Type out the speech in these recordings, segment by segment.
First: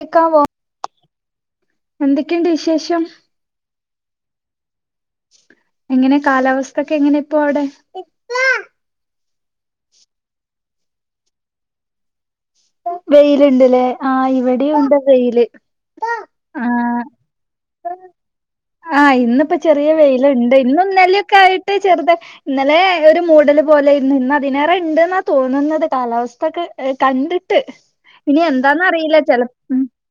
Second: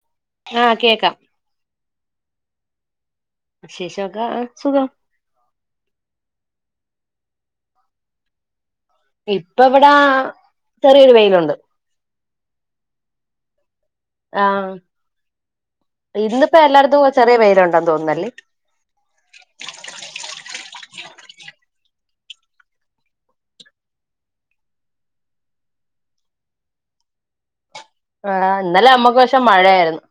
കേക്കാവോ ആഹ് കേക്കാം എന്തി എന്ത്‌ക്ക്ണ്ട് വിശേഷം? വിശേഷക്കെ ആ സുഖം. എങ്ങനാ കാലാവസ്ഥക്കെ എങ്ങനാ ഇപ്പോ അവടെ? ഇപ്പ ഇവിടാ ചെറിയൊരു വെയിലൊണ്ട്. വെയിലുണ്ട്ലേ? ആ ആഹ് ഇവിടെയുണ്ട് വെയില് ആ ഇന്നിപ്പോ എല്ലായിടത്തും ചെറിയ വെയിലുണ്ടെന്ന് തോന്നുന്നല്ലേ ആ ഇന്നിപ്പ ചെറിയ വെയിലുണ്ട് ഇന്നൊന്നലക്കെ ആയിട്ട് ചെറുത ഇന്നലെ ഒരു മൂടല് പോലെ ഇന്ന് ഇന്ന് അതിനേറെ ഉണ്ടെന്ന തോന്നുന്നത് കാലാവസ്ഥൊക്കെ കണ്ടി ട്ട്. അടാ ഇന്നലെ നമ്മക്കഷെ മഴയാരുന്നു.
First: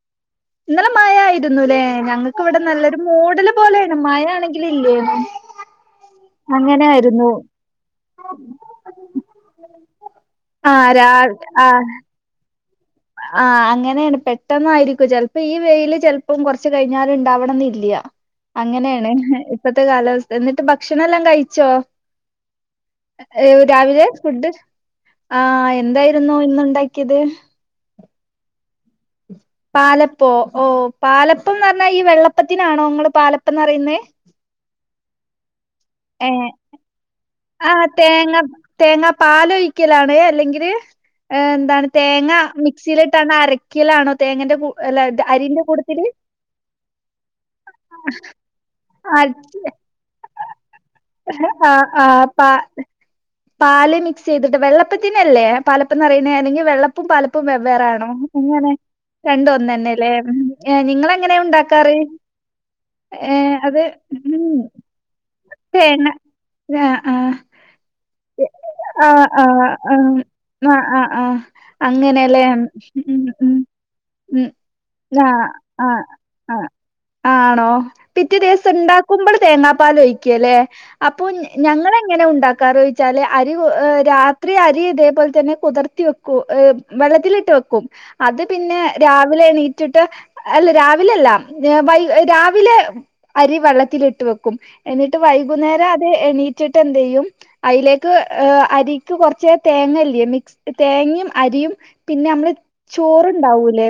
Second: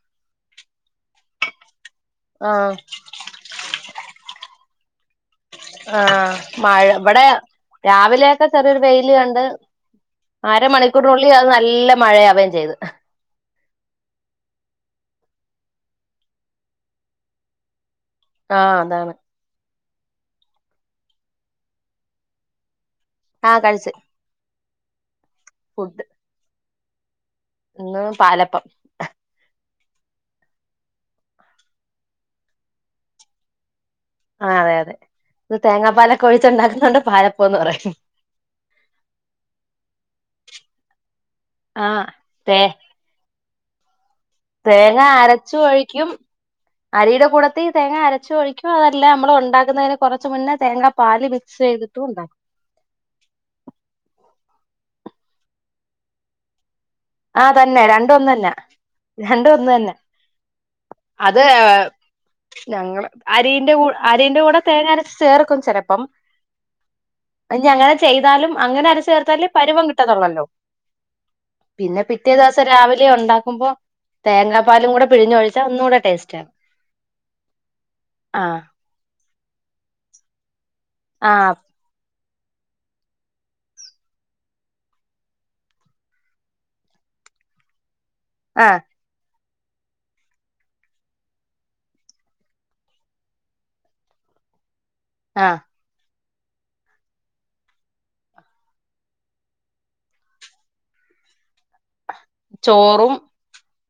ഇന്നലെ മഴരുന്നുലേ? ഞങ്ങക്ക് ഇവിടെ ആഹ് നല്ലൊരു മൂഡല് പോലെ മയയാണെങ്കിലില്ലേ ആ മഴ ഇവിടെ രാവിലെയൊക്കെ ചെറിയൊരു വെയില് കണ്ട് ആഹ് രാ അരമണിക്കൂറിനുള്ളിൽ അത് നല്ല മഴയാവുകേം ചെയ്ത്. ആ അങ്ങനെണ് പെട്ടെന്നായിരിക്കും ചെലപ്പ ഈ വെയില് ചെലപ്പം കൊറച്ചു കഴിഞ്ഞാല് ഉണ്ടാവണന്നില്ല. ആഹ് അങ്ങനെയാണ്. അതാണ് ഇപ്പത്തെ കാലാവസ്ഥ എന്നിട്ട് ഭക്ഷണല്ലാം കഴിച്ചോ? എ ആഹ് കഴിച്ച് രാവിലേ ഫുഡ്‌? ആ ഫുഡ് എന്തായിരുന്നു ഇന്നുണ്ടാക്കി ഇത് ഇന്ന് പാലപ്പം. പാലപ്പോ ഓ പാലപ്പന്നറഞ്ഞാ ഈ വെള്ളപ്പത്തിനാണോ ങ്ങള് പാലപ്പന്ന് പറയുന്നേ? ആ അതെ അതെ ഇത് തേങ്ങാപ്പാലൊക്കൊഴിച്ചുണ്ടാക്കുന്നോണ്ട് പാല ആ തേങ്ങ തേങ്ങാപാലൊഴിക്കലാണ്? അല്ലെങ്കില്? ഏ ന്താണ് ആഹ് തേങ്ങ തേ മിക്സിയിലിട്ടാണ് അര ക്കിലാണോ? തേങ്ങ അരച്ചു ഒഴിക്കും അരിയുടെ കൂടത്തി തേങ്ങ അരച്ചു ഒഴിക്കും അതല്ല ആഹ് മ്മള് ഉണ്ടാക്കുന്നതിന് കൊറച്ച മുന്നേ തേങ്ങാ പാൽ മിക്സ് ചെയ്തിട്ട് ആ പ പാല് മിക് ചെയ്തിട്ട് വെള്ളപ്പത്തിനല്ലേ പലപ്പന്ന്റയണെ അല്ലെങ്കിൽ വെള്ള പ്പും പാലപ്പും ആ തന്നെ വെവ്വേറാണോ രണ്ടും ഒന്ന് തന്നെ ങ്ങനെ രണ്ടും ഒന്ന് തന്നെ രണ്ടുന്നന്നെല്ലേ നിങ്ങള് എങ്ങനാ അത് ഉണ്ടാക്കാറ് ഞങ്ങള് ഏ അരിന്റെ അത് കൂ അരിന്റെ ഉം കൂടെ തേങ്ങ തേങ്ങ ആഹ് ആഹ് അനി അങ്ങനെ ചെയ്താലും അങ്ങനെ അരച്ച് ചേർത്തല് ആഹ് പരുവം ആഹ് ആഹ് കിട്ടത്തുള്ളല്ലോ ആഹ് ആഹ് ആഹ് പിന്നെ പിറ്റേ അങ്ങനെല്ലേ ദിവസം രാവിലെ ഉണ്ടാക്കുമ്പോ ഉ ഉ തേങ്ങാപ്പാലും കൂടെ ആ പിഴിഞ്ഞൊഴിച്ചാ ആ ഒന്നുകൂടെ ടേസ്റ്റാണ് ആ ആണോ പിറ്റേ ആ ദിവസം ഉണ്ടാക്കുമ്പോൾ തേങ്ങാപ്പാൽ ഒഴിക്കുവല്ലേ അപ്പൊ ആ എങ്ങനെ ഉണ്ടാക്കാർ ച്ചാല് അരി രാത്രി അരി ഇതേപോലെ തന്നെ കുതിർത്തി വെക്കും വെള്ളത്തിലിട്ട് വെക്കും അത് ആ പിന്നെ രാവിലെണ ട്ടിട്ട് അല്ല രാവിലല്ല രാവിലെ അരി വെള്ളത്തില ഇട്ട വെക്കും എന്നിട്ട് ആ വൈകുന്നേരം അതേ എണീറ്റിട്ട് എന്ത് ചെയ്യും അതിലേക്ക് അരിക്ക് കുറച്ച തേങ്ങല്ലേ മിക്സ് തേങ്ങയും അരിയും പിന്നെ നമ്മള് ചോറും ചോറണ്ടാവൂല്ലേ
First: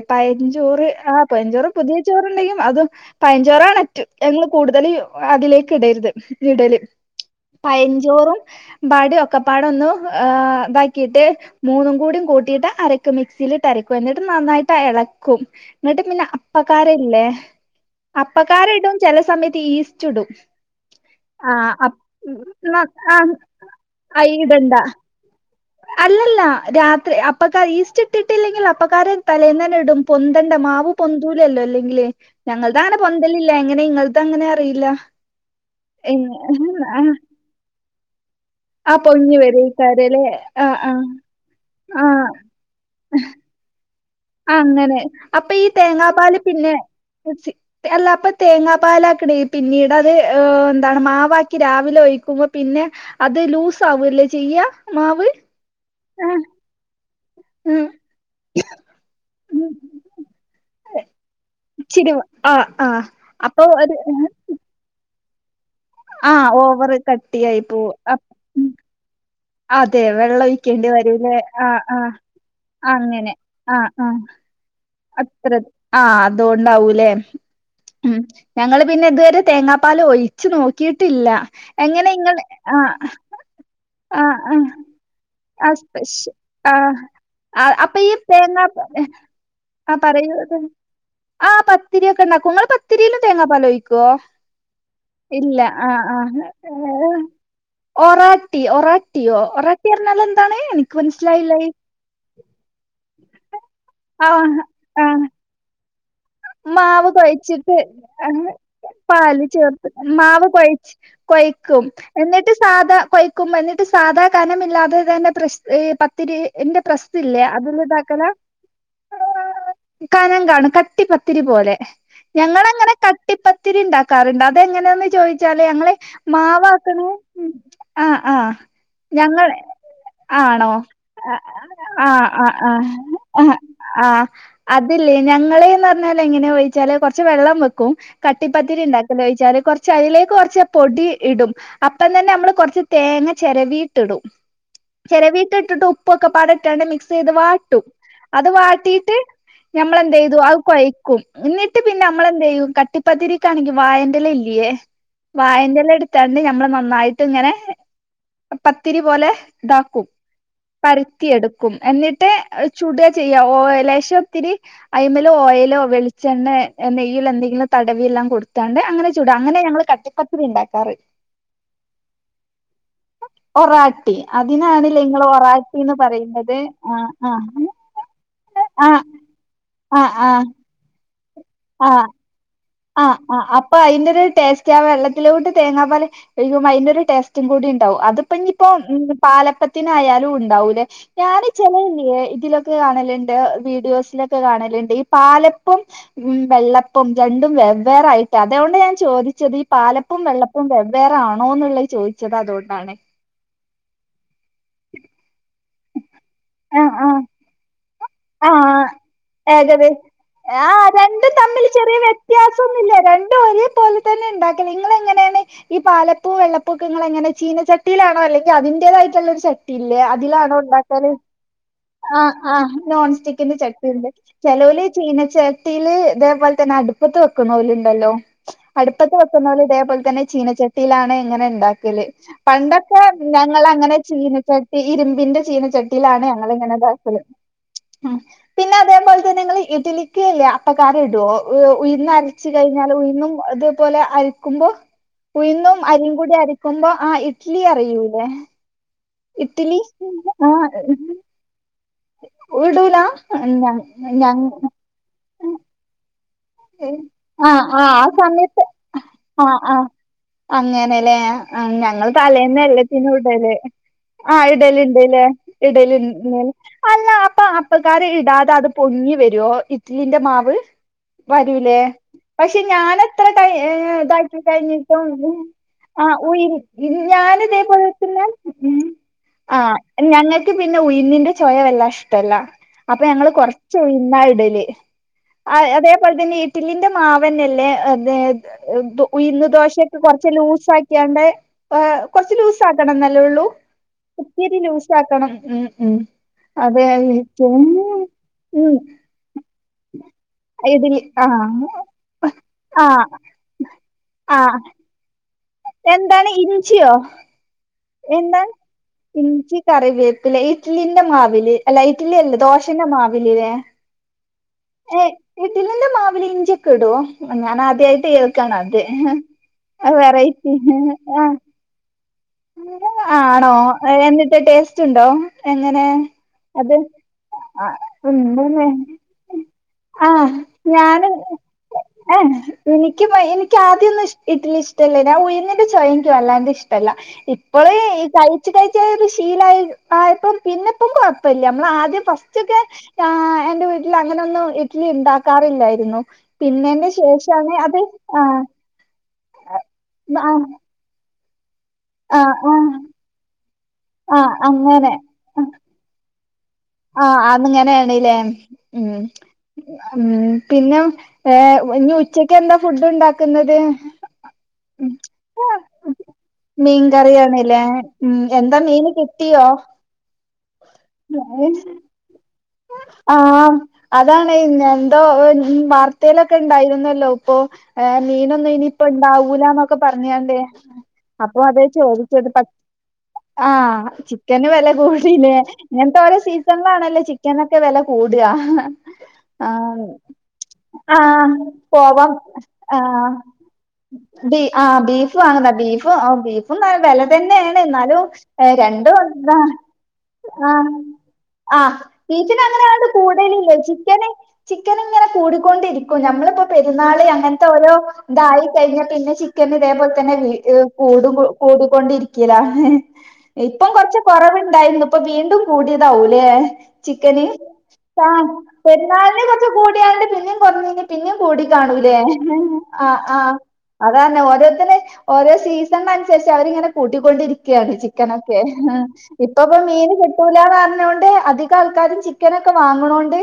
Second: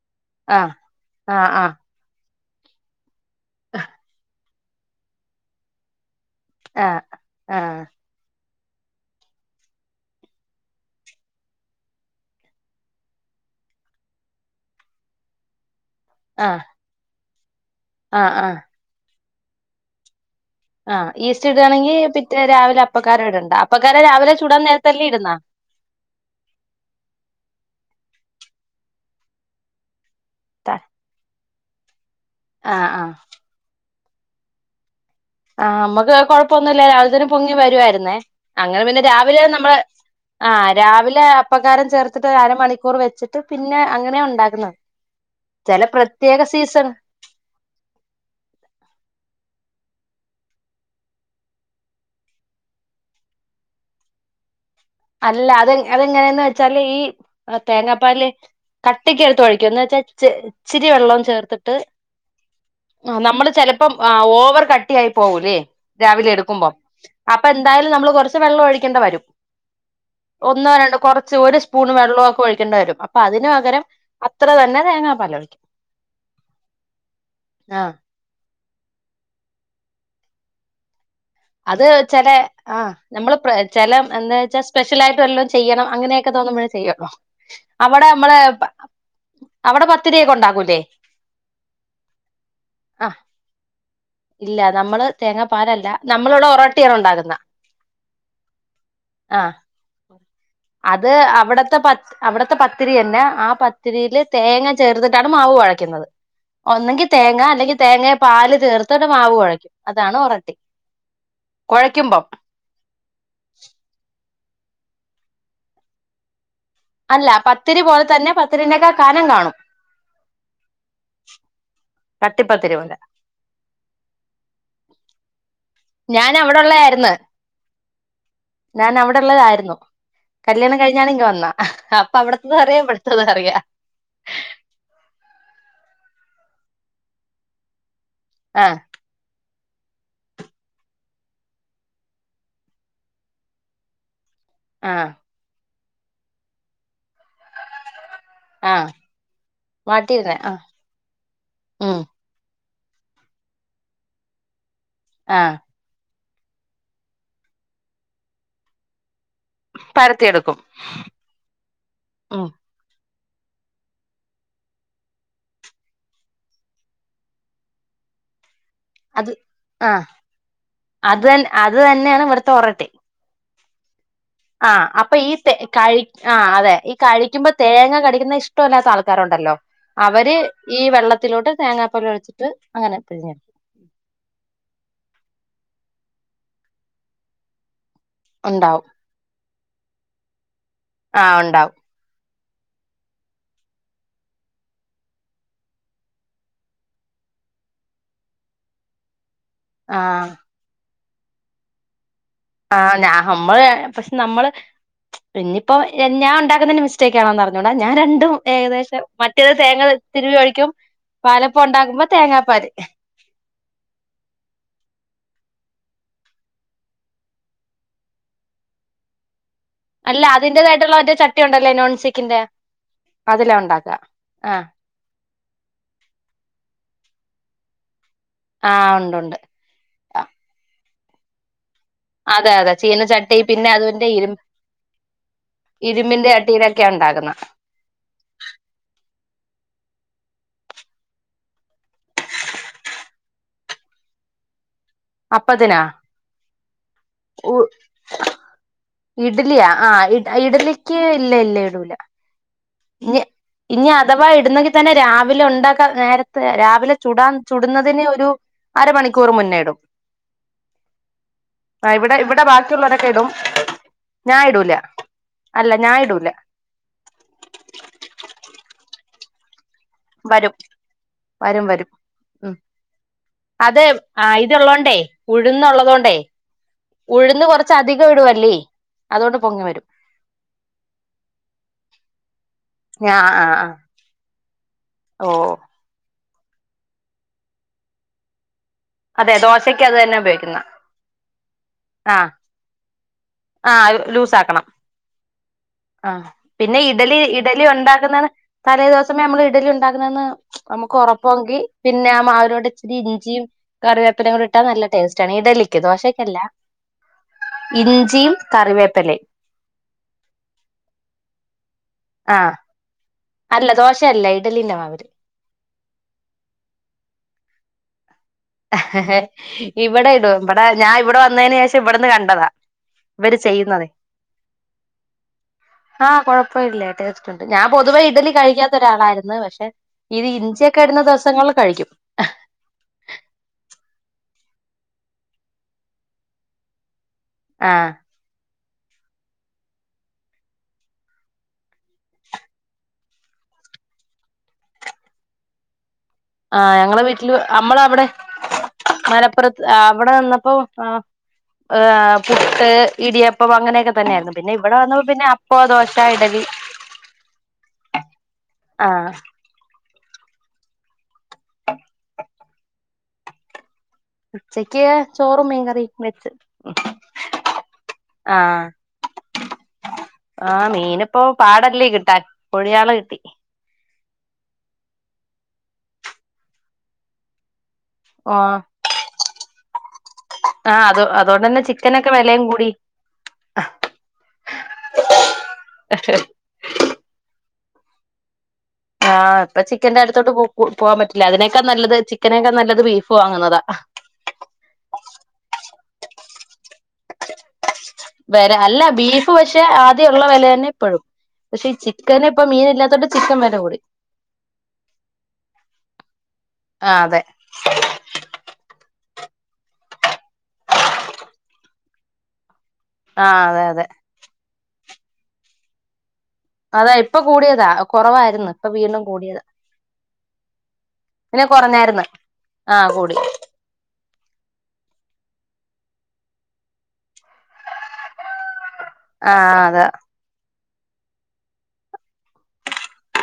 ആ പയചോറ് ആ പയഞ്ചോറ് പുതിയ ചോറണ്ടെങ്കും അത് പയഞ്ചോററ്ററ കൂടുതൽ അതിലേക്ക് ഇടരുത് ഇടല് ആ ആ പയഞ്ചോറ ബാട ഒക്കപ്പാടൊന്നും ഇതാക്കിട്ട് മൂന്നും കൂടും കൂട്ടിയിട്ട് അരക്കും മിക്സിയിലിട്ട് അരക്കും എന്നിട്ട് നന്നായിട്ട് ഇളക്കും എന്നിട്ട് പിന്നെ ആ അപ്പക്കാരല്ലേ ആ ആ അപ്പക്കാര ഇട്ട് ഒ ചല സമയത്ത് ഈസ്റ്റ് ഇടും ആഹ ഈസ്റ്റ് ആഹ് ഇടുകാണെങ്കിൽ അപ് മറ്റേ ന്ന ആഹ് രാവിലെപ്പക്കാരോവിടുണ്ടണ്ട് അപ്പക്കാരെ അയ് രാവിലെ ചൂടൻ ഇടണ്ട നേരത്തെല്ലേ ഇടുന്നാ അല്ലല്ല രാത്രി അപ്പക്കാർ ഈസ്റ്റ് ഇട്ടിട്ടില്ലെങ്കിൽ അപ്പക്കാര തലേൽന്നന്നെ ഇടും പൊന്തന്റെ മാവ് പൊന്തൂ ഇല്ലല്ലോ അല്ലെങ്കേ ആഹ് ഞങ്ങളുടൊങ്ങനെ ആഹ് പൊന്തല്ലില്ല എങ്ങനെ ഇങ്ങ അതങ്ങനെ അറിയില്ല ആഹ് നമുക്ക് ആഹ് കൊഴപ്പൊന്നുമില്ല ആ രാവിലേത്തേന് പൊങ്ങി വരുവായിരുന്നേ അങ്ങനെ ആ പിന്നെ പൊങ്ങി രാവിലെ നമ്മള് വരേക്കാരല്ലേ ആ് ആഹ് ആഹ് രാവിലെ അപ്പക്കാരം ആഹ് ചേർത്തിട്ട് അരമണിക്കൂർ വെച്ചിട്ട് പിന്നെ അങ്ങനെ ഉണ്ടാക്കുന്നത് അങ്ങനെ അപ്പൊ ഈ ചെല തേങ്ങാ പാൽ പ്രത്യേക പിന്നെ സീസൺ അല്ല അപ്പൊ തേങ്ങാ പാല ആക്കണേ പിന്നീട് എന്താണ് മാവാക്കി രാവിലെ ഒഴിക്കുമ്പോ പിന്നെ അത് ലൂസ് ആവൂല്ലേ ചെയ്യാ അല്ല അത് അതെങ്ങനെയന്ന് വെച്ചാല് ഈ ആ ഉം തേങ്ങാപ്പാലില് കട്ടിക്ക് എടുത്ത് ഒഴിക്കും ഉം എന്ന വെച്ചാ ഇച്ചിരി വെള്ളവും ചേർത്തിട്ട് ഇച്ചിരി ആഹ് ആഹ് നമ്മള് അപ്പൊ ചെലപ്പം ഒരു ഓവർ കട്ടി പോകൂലേ രാവിലെ ആഹ് എടുക്കുമ്പോം ഓവറ് അപ്പൊ കട്ടിയായി പോവും എന്തായാലും നമ്മള് അപ് കുറച്ച് വെള്ളം ഉം ഒഴിക്കേണ്ട വരും അതെ വെള്ളം ഒന്നോ ഒഴിക്കേണ്ടി രണ്ട് വരൂല്ലേ കുറച്ച് ഒരു ആഹ് സ്പൂൺ ആഹ് വെള്ളമൊക്കെ ഒഴിക്കണ്ടെ വെരും അപ്പൊ അങ്ങനെ അതിന് പകരം ആഹ് ആഹ് അത്ര തന്നെ തേങ്ങാപ്പാൽ അത്ര ഒഴിക്കും ആ അതൊണ്ടാവൂലേ ആ ഉ ഞങ്ങള്ൾ പിന്നെ ഇതുവരെ തേങ്ങാപ്പാൽ ഒഴിച്ച് നോക്കി അത് ചില ആ് നമ്മള് ചെില ആഹ് എന്താ വച്ചാൽ ആഹ് സ്പെഷ്യൽ ആായിട്ട് വല്ലം ആഹ് ചെയ്യണം അങ്ങനെയൊക്കെ സ്പെഷ്യ തോന്നുമ്പോഴ ആഹ് ചെയ്യള്ളോ അവിടെ നമ്മള് അവിടെ ആ പത്തിരിയൊക്കെ പറയൂ ഉണ്ടാക്കൂലേ ആ പത്തിരിക്കെ ണ്ടാക്കും ങ്ങള് ആ പത്തിരിലും തേങ്ങാപ്പാല് [unintelligible] ഇല്ല നമ്മള് ഇല്ല തേങ്ങാപ്പാലല്ല ആ ആ നമ്മളിവിടെ ഒറോട്ടിയാണ് ഉണ്ടാക്കുന്ന ഒറാട്ടി ഒറാട്ടിയോ ആ ഒറാട്ടിന്ന് പറഞ്ഞ എന്താ അത് അവിടത്തെ പത് അവിടുത്തെ പ- ത്തിരിയന്നെ ആ പത്തിരിൽ ആഹ് തേങ്ങ ആഹ് ചേർത്തിട്ടാണ് മാവ് കൊഴയ്ക്കുന്നത് മാവ് കൊഴച്ചിട്ട് പാല് ചേർത്തിട്ട് മാവ് പാല് കുഴയ്ക്കും ചേർത്ത് അതാണ് മാവ് ഒറട്ടി കൊഴ കൊയ്ക്കും കുഴയ്ക്കുമ്പം എന്നിട്ട് സാധാ കൊയ്ക്കുമ്പോ എന്നിട്ട് സാധാ കനമില്ലാതെ തന്നെ പത്തിരി എന്റെ അല്ല പ്രസ്സിലെ പത്തിരി അതില പോലെ ഇതാക്കല തന്നെ പത്തിരിന്റെയൊക്കെ കനം കാണും കന കാാണ് ത്തിരി പോലെ കട്ടിപ്പത്തിരി ഞങ്ങളങ്ങനെ പോലെ കട്ടിപ്പത്തിരിണ്ടാക്കാറുണ്ട് അതെങ്ങനന്ന് ചോയിച്ചാ ഞാൻ അവിടെ മാവ് ഉള്ളതായിരുന്നു [unintelligible] ഞാൻ അവിടെ ഞ ഉള്ളതായിരുന്നു ആണോആ കല്യാണം കഴിഞ്ഞാണ് ഇങ്ങ വന്ന ആ അപ്പൊ അവിടത്തത് അറിയാം ഇവിടത്തത് ആ അറിയാം [unintelligible] എങ്ങനെ കഴിച്ച കൊറ വെള്ളം വെക്കും ആ കട്ടിപ്പത്തിരി ണ്ടാക്കല്ലോയിച്ചാല് കൊറച്ച് അതിലേക്ക് കൊറച്ച് പൊടി ഇടും അപ്പം തന്നെ നമ്മള് കൊറച്ച് തേങ്ങ ചെരവീട്ട്ടും ആ ചെരവീട്ട് ട്ടിട്ട്ഉ പ്പൊക്കെട്ട്പാടെ മിക്സ് ചെയ്ത് വാട്ടും അത് ആ വാട്ടിയിട്ട് വാട്ടിയിരുന്നേ ഞമ്മളെന്തെയ്തു ആ അത് കൊയക്കും ന്നിട്ട് ഉം പിന്നെ നമ്മളെന്തെയ്യും ക ട്ടിപ്പത്തിരിക്കാണെങ്കില് വായന്റെല ഇല്ല്യേ ആ വായന്റെല ഇട് ഞമ്മള് നന്നായിട്ട് ഇങ്ങനെ പത്തിരി പോലെ ഇതാക്കും പരത്തിയെടുക്കും പരത്തിയെടുക്കും എന്നിട്ട് ഉം ചൂട് ചെയ്യ ഓ ലേശോത്തിരി അയ്മ്മ ഓയിലോ വെളിച്ചെണ്ണ നെയ്യയിൽ എന്തെങ്കിലും തടവിയെല്ലാം കൊടു അത് ആഹ് ഉണ്ടാക്കാറ് അത് തന്നെ അത് തന്നെയാണ് ഇവിടത്തെ റൊട്ടി [unintelligible] ആഹ് അതിനാണല്ലേ അപ്പൊ നിങ്ങള് ഈ കഴ ഒറാട്ടിന്ന് ആ പറയുന്നത് അതെ ഈ ആഹ് ആഹ് കഴിക്കുമ്പോ തേങ്ങ കടിക്കുന്ന ഇഷ്ടമല്ലാത്ത ആഹ് ആൾക്കാരുണ്ടല്ലോ അവര് ആഹ് ഈ വേ വെള്ളത്തി ത്തിലോട്ട് ആഹ് തേങ്ങാപ്പാൽ ഒഴിച്ചിട്ട് അങ്ങനെ ആഹ് പിഴിഞ്ഞെടുക്കും ആഹ് അപ്പൊ അതിന്റെ ഒരു ടേസ്റ്റ് ആഹ് വെള്ളത്തിൽ ത് ന്റെക്കൂട്ട് തേങ്ങാപ്പാൽ യ്യോ ഭയങ്കര ഒരു ടസ്റ്റും കൂടി അതിപ്പോ ഇനിയിപ്പോ ഉണ്ടാവും ഉ പാലപ്പ ത്തിനായാലും ഉണ്ടാവും ആ ഞാന ഉണ്ടാവും ചെലത്തില്ലേ ഇലൊക്കെ കാണലുണ്ട് വീഡിയോസിലൊക്കെ കാണലണ്ട് ഈ പാലപ്പും വെള്ളപ്പും രണ്ടും വെവ്വേറെ ഐറ്റം അതൊണ്ട് ഞാൻ ചോദിച്ച [unintelligible] ആ പാലപ്പും വെള്ളപ്പും [unintelligible] വേറെ ആണോ എന്നുള്ളത് ചോദിച്ചു ആഹ് ഞ നമ്മള് പക്ഷെ നമ്മള് പിന്ന ഇപ്പോ ഞാണ്ടാക്കുന്നേന്റെ ആഹ് മിസ്റ്റേക്കാണോന്നറിഞ്ഞൂട ആഹ് ഏകത് തിരുവി ഒഴിക്കും ആഹ് രണ്ടും പാലപ്പം തമ്മിൽ ചെറിയ ഉണ്ടാക്കുമ്പോ തേങ്ങാപ്പാല് വ്യത്യാസംന്നുമില്ല രണ്ടും ഒരേ പോലെ തന്നെ ഉണ്ടാക്കില്ല നിങ്ങ എങ്ങനെയാണ് ഈ പാലപ്പോ വെള്ളപ്പൊക്കയൊക്കെ എങ്ങനെ ചീനച്ചട്ടിയിലാണോ അല്ലെങ്കിൽ അതിന്റേതായിട്ടുള്ള ഒരു ചട്ടി- അല്ല അതിന്റതായിട്ടുള്ള ഒറ്റ ചട്ടിയ ഉണ്ടല്ലേ നോൺ സ്റ്റിക്കിന്റെ അതിലാ നോൺസ്റ്റിക്കിന്റെ ചട്ടി ഉണ്ടാക്കുക ഉണ്ട് ആഹ് ചെല്ലവര് ചീ - പിന്നെ ചട്ടിയില് ഇതേപോലെ തന്നെ അടുപ്പത്ത് വെക്കുന്ന പോലുണ്ടല്ലോ ആഹ് അടുപ്പത്ത് ഉണ്ട് ഉണ്ട് വക്കുന്നത് ഇതേ പോലെ തന്നെ ചീന ചെട്ട യിലാണ് എങ്ങനെ ഉണ്ടാക്കി ല് അതെ അതെ പണ്ടൊക്കെ ചീനച്ചട്ടി ഞങ്ങള് പിന്നെ അങ്ങനെ അതിന്റെ ഇരു ചീനച്ചട്ടി ഇരുമ്പിന്റെ ചീനച്ചട്ടിയിലാണ് ഇരുമ്പിന്റെ ഞങ്ങലിങ്ങനെ ചട്ടിയിലൊക്കെയാ ഇതാക്കല് ഉണ്ടാക്കുന്നെ പിന്നെ അതേപോലെ തന്നെ നിങ്ങള് ഇഡലിക്ക്ല്ലേ അപ്പക്കാര ഇടുവോ ഉയന്ന അരച്ചു കഴിഞ്ഞാൽ ഉയന്നും അതപോലെ അരക്കുമ്പോ- ഉഴുന്ന് അപ്പത്തിനാ അരിയും കൂടി അരക്കുമ്പോ ആ ഇഡ്ലി അറിയൂല്ലേ ഇഡലിയാ ആ ഇഡലിക്ക് ഇല്ല ഇല്ലേ ഇടൂല ഇനി ഞ ഇനി അഥവാ ഞങ്ങ ഇടുന്നെങ്കി തന്നെ രാവിലെ ഉണ്ടാക്കാനേര ആ ആ ആ സമയത്ത് അരമണിക്കൂർ ആ മുന്നേ ആ ഇടും അങ്ങനെല്ലേ ആ ഞങ്ങൾ ഇവിടെ ഇവിടെ ബാക്കിയുള്ളവരൊക്കെ തലേന്നല്ലത്തിനും ഇടും ഇടല് ഞാൻ ആഹ് ഇടൂല ഇടല്ണ്ടല്ലേ അല്ല ഞാൻ ഇടല് ഇടൂല ഇ അല്ല അപ്പൊ അപ്പക്കാരം ഇടാതെ അത് പൊ നീ വരുവോ ഇ തീന്റെ വരും മാവ് വരും വരൂലേ വരും ഉം പക്ഷെ ഞാനെത്ര ടൈ അത് ആ ഇതാക്കി ഇതുള്ളോണ്ടേ കഴിഞ്ഞിട്ടും ഉം ആ ഉഴുന്നുള്ളതോണ്ടേ ഉഴിഞ്ഞ് ഉഴുന്ന് കൊറച്ച് ഞാനിതേപോലെ അധികം തന്നെ ഇടുവല്ലേ അതുകൊണ്ട് ആ പൊങ്ങി വരും ഞങ്ങൾക്ക് പിന്നെ ഉയുന്നിന്റെ ചോയ വല്ല ഇഷ്ടമല്ല അപ്പൊ ആ ഞങ്ങൾ ആ ആ കൊറച്ച് ഉഴുന്ന ഇടല് ഓ വീട്ടിലിന്റെ മാവന്നല്ലേ അതെയത് അതെ ഉയ്ന്ന് ദോശക്ക് അത് ദോശയൊക്കെ തന്നെ കൊറച്ച് ഉപയോഗിക്കുന്ന ലൂസ് ആക്കിയാണ്ട് ആ കൊറച്ച് ലൂസ് ആക്കണം എന്നല്ലേള്ളൂ ആ ലൂസാക്കണം ഒത്തിരി ലൂസ് ആക്കണം മ് ആഹ് പിന്നെ ഇഡലി ഇഡലി ഉണ്ടാക്കുന്ന തലേദിവസമേ നമ്മള് ഇഡലി ഉണ്ടാക്കുന്നതെന്ന് നമുക്ക് ഇഡ്ലി ആ ഉറപ്പാവുങ്കിൽ പിന്നെ ആ മാവിനോട് ആ ഇച്ചിരി ഇഞ്ചിയും കറിവേപ്പിലയും ആ കൂടെ ഇട്ടാ നല്ല ടേസ്റ്റ് ആണ് ഇഡലിക്ക് എന്താണ് ദോശക്കല്ല ഇഞ്ചിയോ ഇഞ്ചിയും എന്താ കറിവേപ്പിലയും ഇഞ്ചി കറിവേപ്പില ഇഡ്ഡ്ലി ന്റെ മാവില് അല്ല ഇഡ്ഡലി അല്ല ആഹ് ദോശേന്റെ മാവ് അല്ല ദോശയല്ല ഇഡലിന്റെ മാവില് ഇഡ്ഡലീന്റെ മാവില് ഇഞ്ചിയൊക്കെ ഇടോ ഞാൻ ആദ്യ [unintelligible] ഇവിടെ ഇടും ഇവിടെ ഞാൻ ഇവിടെ വന്നതിന് ശേഷം ഇവിടെന്ന് ക ആണോ എന്നിട്ട് ടേസ്റ്റ് ഉണ്ടോ എങ്ങനെ ആഹ് അത് കുഴപ്പമില്ല ടേസ്റ്റ് ഉണ്ട് ഞാൻ പൊതുവേ ഇഡലി കഴിക്കാത്ത ഒരാളായിരുന്നു പക്ഷെ ആ ഇത് ഇഞ്ചിയൊക്കെ ഇടുന്ന ഞാന് ദിവസങ്ങളിൽ കഴിക്കും ഏഹ് എനിക്ക് എനിക്ക് ആദ്യമൊന്നും ഇശ് ഇഡ്ഡ്ലി ഇഷ്ടല്ല ഞാൻ ഉയിന്നിന്റെ ചൊവ എനിക്ക് വല്ലാണ്ട് ഇഷ്ടല്ല ഇപ്പള് ആഹ് ഈ കഴിച്ചു കഴി [unintelligible] ശീലായി ആയപ്പം പിന്നെ ഇപ്പം കുഴപ്പമില്ല നമ്മള് ആദ്യം ഫസ്റ്റ്ക്കെ ആ എന്റെ വീട്ടിൽ അങ്ങനൊന്നും ഇഡ്ഡലി ഇണ്ടാക്കാറില്ലായിരുന്നു ആ പിന്നെന്റെ ഞങ്ങള വീട്ടില് ശേഷാണ് അത് നമ്മള് അവിടെ ആഹ് അങ്ങനെ പ്രെത് അ അവിടെ ആഹ് നിന്നപ്പോ ഹ് ആഹ് പുട്ട്, ആഹ് ഇടിയപ്പം അങ്ങനെയൊക്കെ ആഹ് തന്നെയായിരുന്നു പിന്നെ ഇവിടെ അങ്ങനെ വന്നപ്പൊ പിന്നെ അപ്പം, ദോശ, ഇഡ്ഡലി ആഹ് അന്നങ്ങനെയ ആണല്ലേ മ് ആഹ് ഉം പിന്നെ ഏ ഇനി ഉച്ചക്ക് എന്താ ഫുഡ് ഉണ്ടാക്കുന്നത് ഉച്ചക്ക് ചോറും മീൻകറിയും വെച്ച് മീൻകറിയാണല്ലേ ഉം എന്താ ആഹ് മീന് കിട്ടിയോ ആഹ് മീനിപ്പോ പാടല്ലേ കിട്ടാൻ കൊഴിയാള കിട്ടി ആഹ് അതാണ് എന്തോ ഉം വാർത്തയിലൊക്കെ ഉണ്ടായിരുന്നല്ലോ ഇപ്പൊ ഏ മീനൊന്നും ആഹ് ഇനിയിപ്പ ഇണ്ടാവൂലന്നൊക്കെ പറഞ്ഞണ്ടേ ആഹ് അത് അപ്പൊ അതുകൊണ്ട് തന്നെ അതേ ചിക്കനൊക്കെ ചോദിച്ചത് പ വിലയും കൂടി ആഹ് ചിക്കന് വില കൂടീലെ ഓരോ സീസണിലാണല്ലോ ചിക്കൻ ചിക്ക്നക്കെ വെലകൂടാ ആഹ് ഇപ്പ ചിക്കന്റെ അടുത്തോട്ട് പോ പോവാൻ പറ്റില്ല ആഹ് അതിനേക്കാ നല്ലത് പോവാം ചിക്കനെക്കാ നല്ലത് ബീഫ് ആഹ് വാങ്ങ്അതാ പ്പോ ഓ ബീഫോക്കെ വെല തന്നെണ് ന്നാലും വില അല്ല രണ്ട ബീഫ് പക്ഷെ ആദ്യമുള്ള വില ആഹ തന്നെ ഇപ്പോഴും ആ പക്ഷെ ഈ ചിക്കന് ബീഫ്‌ ഇപ്പൊ മീൻ അങ്ങനെയത് ഇല്ലാത്തോണ്ട് ചിക്കൻ കൂടലില്ലേ വില കൂടി ചിക്കന് ചിക്കൻ ഇങ്ങനെ കൂടിക്കൊണ്ടിരിക്കും നമ്മളിപ്പോൊ ആഹ് പെരുന്നാള്ി അതെ അങ്ങനത്തെ ഓരോ ഇതായി കഴിഞ്ഞ പിന്നെ ചിക്കൻ ഇതേപോ ത് കൂടും കു കൊണ്ടിരിക്കലാ ആഹ് അതെ ഇപ്പം അതെ കൊറച്ച് കൊറവ്ണ്ടായിര്ന്നു ഇപ്പൊ വീണ്ടും കൂടിയതാ അതാ ഇപ്പൊ ചിക്കന് കൂടിയതാ ആഹ് കുറവായിരുന്നു ഇപ്പൊ വീണ്ടും പെരുന്നളിനെ കൂടിയതാ കൊച്ച കൂടിയ പിന്നും കുറഞ്ഞു പിന്നും കൂടി പിന്നെ കാണൂല്ലേ് കുറഞ്ഞായിരുന്നു ആ കൂടി അതന്നെ [unintelligible] ഓരോ സീസണിനനുസരിച്ച് അവരിങ്ങനെ കൂട്ടിക്കൊണ്ടിരിക്ക ക്കാണ് ചിക്കനൊക്കെ ആ ഇപ്പ ഇപ്പൊ അതാ മീന് കിട്ടൂലാന്ന് പറ അതോണ്ട് അധികാൾക്കാരും ചിക്കനൊക്ക വാങ്ങണോണ്ട്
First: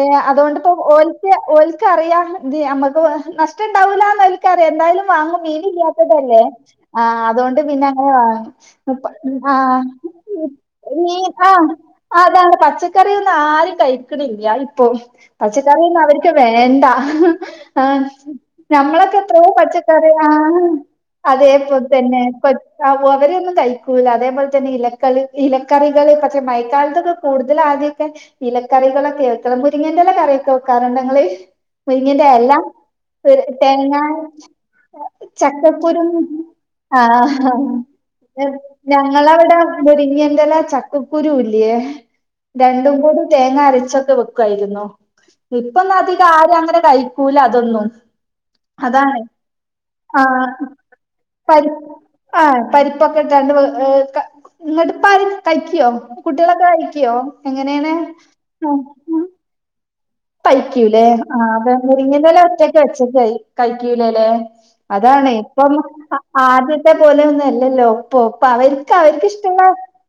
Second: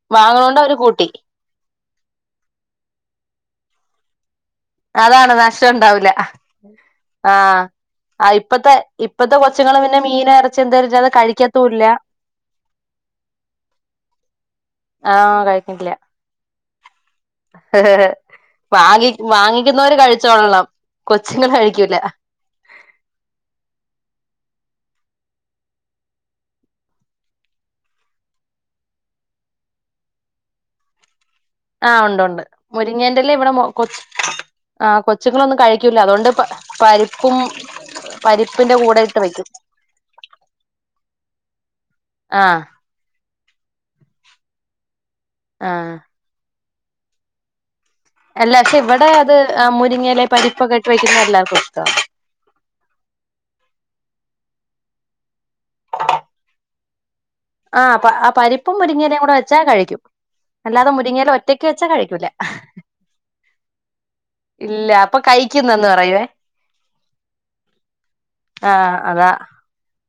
ഏ വാങ്ങണോണ്ട് അതോണ്ട്പ്പോ അവര് കൂട്ടി ഓൽക്ക് ഓ ക്കറിയാ ത് നമ്മക്ക് നഷ്ട്ടണ്ടാവൂലാന്ന് ക്കറിയ ന്തായാലും അതാണ് വാങ്ങും നഷ്ടം ഉണ്ടാവൂല മീനില്ലാത്തതല്ലേ ആഹ് ആ അതുകൊണ്ട് പിന്നെ അങ്ങനെ ആ ഇപ്പത്തെ ഇപ്പത്തെ വാങ്ങും കൊച്ചുങ്ങള് ആഹ് പിന്നെ മീന് ഇറച്ചി എന്തായാലും അത് മീ ആഹ് കഴിക്കത്തൂല്ല അതാണ് പച്ചക്കറൊന്നും ആരും കഴിക്ക്ണില്ല ഇപ്പൊ ആ കഴിക്കുന്നില്ല പച്ചക്കറിഒന്നും അവർക്ക് വേണ്ട ആഹ് വാങ്ങി ഞമ്മളൊക്കെ എത്രയോ പച് വാങ്ങിക്കുന്നവര് കഴിച്ചോളണം കൊച്ചുങ്ങള് അതേപോലെ കഴിക്കൂല തന്നെ കൊ അവരൊന്നും കഴിക്കൂല അത അത്പോലെ തന്നേ ഇലക്ക ഇലക്കറികള് പക്ഷേ മയക്കാലത്തൊക്കെ കൂടുതൽ ആദ്യോക്കെ ഇലക്കറികളൊക്കെ വെക്കാ. മുരിങ്ങന്റെല്ല കറികളൊക്കെ വെക്കാറ്ണ്ടോ ങ്ങള് ആ ഉണ്ട് മുരിങ്ങന്റെ ഉണ്ട് എല മുരിങ്ങേന്റെല ഇവിടെ കൊ തേങ്ങായും ആ കൊച്ചുങ്ങളൊന്നും കഴിക്കൂല ചക്കക്കുരുവും അതുകൊണ്ട് പരിപ്പും ആഹ് പരിപ്പിന്റെ കൂടെ ഇട്ട് വെക്കും ഞങ്ങളവടെ മുരിങ്ങ ചക്കക്കുരു ഇല്ല്യേ ആ രണ്ടും കൂ തേങ്ങ അരച്ചൊക്കെ വെക്വായിര്ന്നോ ആ ഇപ്പലെധികാരുങ്ങനെ കഴിക്കൂല അതൊന്നും അല്ല പക്ഷെ ഇവിടെ അതാണ് അത് ആ മുരിങ്ങയില പരിപ്പൊക്കെ ഇട്ട് വെക്കുന്നത് എല്ലാവർക്കും ഇഷ്ടാ പരിപ്പ് പരിപ്പൊക്കെട്ടാണ്ട് ഏ ഇങ്ങട്ട് ഇപ്പധികം കഴിക്ക്യോ കുട്ട്യാളൊക്കെ കഴിക്ക്യോ ആ ആ പരിപ്പും മുരിങ്ങലയും കൂടെ വെച്ചാ കഴിക്കും അല്ലാതെ കഴിക്കൂലേ മുരിങ്ങയില ആ ഒറ്റയ്ക്ക് വെച്ചാ കഴിക്കൂല മുരിങ്ങന്റെഇല്ല ഒറ്റക്ക് വച്ചക്ക കഴിക്കൂലേല്ലെ ഇല്ല അപ്പൊ അതാണ് ഇപ്പം കഴിക്കുന്നെന്ന് പറയുവേ ആദ്യത്തെ പോലെ ഒന്നും അല്ലല്ലോ ഇപ്പോ അവർക്ക് ആഹ് അവർക്ക് അതാ ഇഷ്ടുള്ള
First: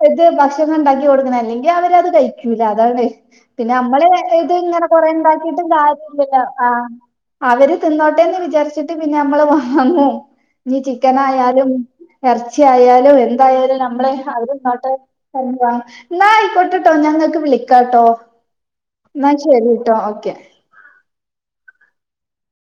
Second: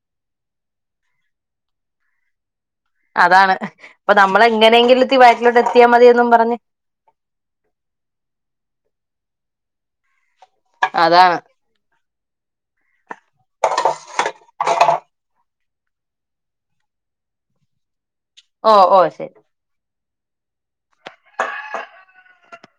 ഇത് ഭക്ഷണം ഇണ്ടാക്കി കൊടുക്കണല്ലേ അല്ലെങ്കിൽ അവരത് കഴിക്കും അതാണ് അതാണ് പിന്നെ നമ്മള് അപ്പൊ നമ്മൾ ഇത്ങ്ങനെ. എങ്ങനെയെങ്കിലും ഇത്തി വയറ്റിലോട്ട് ഇണ്ടാകിട്ടും എത്തിയാൽ മതിയെന്നും കാര്യല്ലല്ലോ പറഞ്ഞ് ആഹ് അവര്തിന്നോട്ടെ വിചാരിച്ചിട് പിന്നെ ഞമ്മള് അന്നേ ഇനി അതാണ് ചിക്കനായാലും എർ ർച്ചി ആയാലുംഎന്തായാലുംനമ്മളെ അത് ഇങ്ങോട്ട് [unintelligible] എന്നയിക്കോട്ടട്ടോ ഞ ഇങ്ങക്ക് വിളിക്കാംട്ടോ ഓ ഓ ശരി ഓക്കെ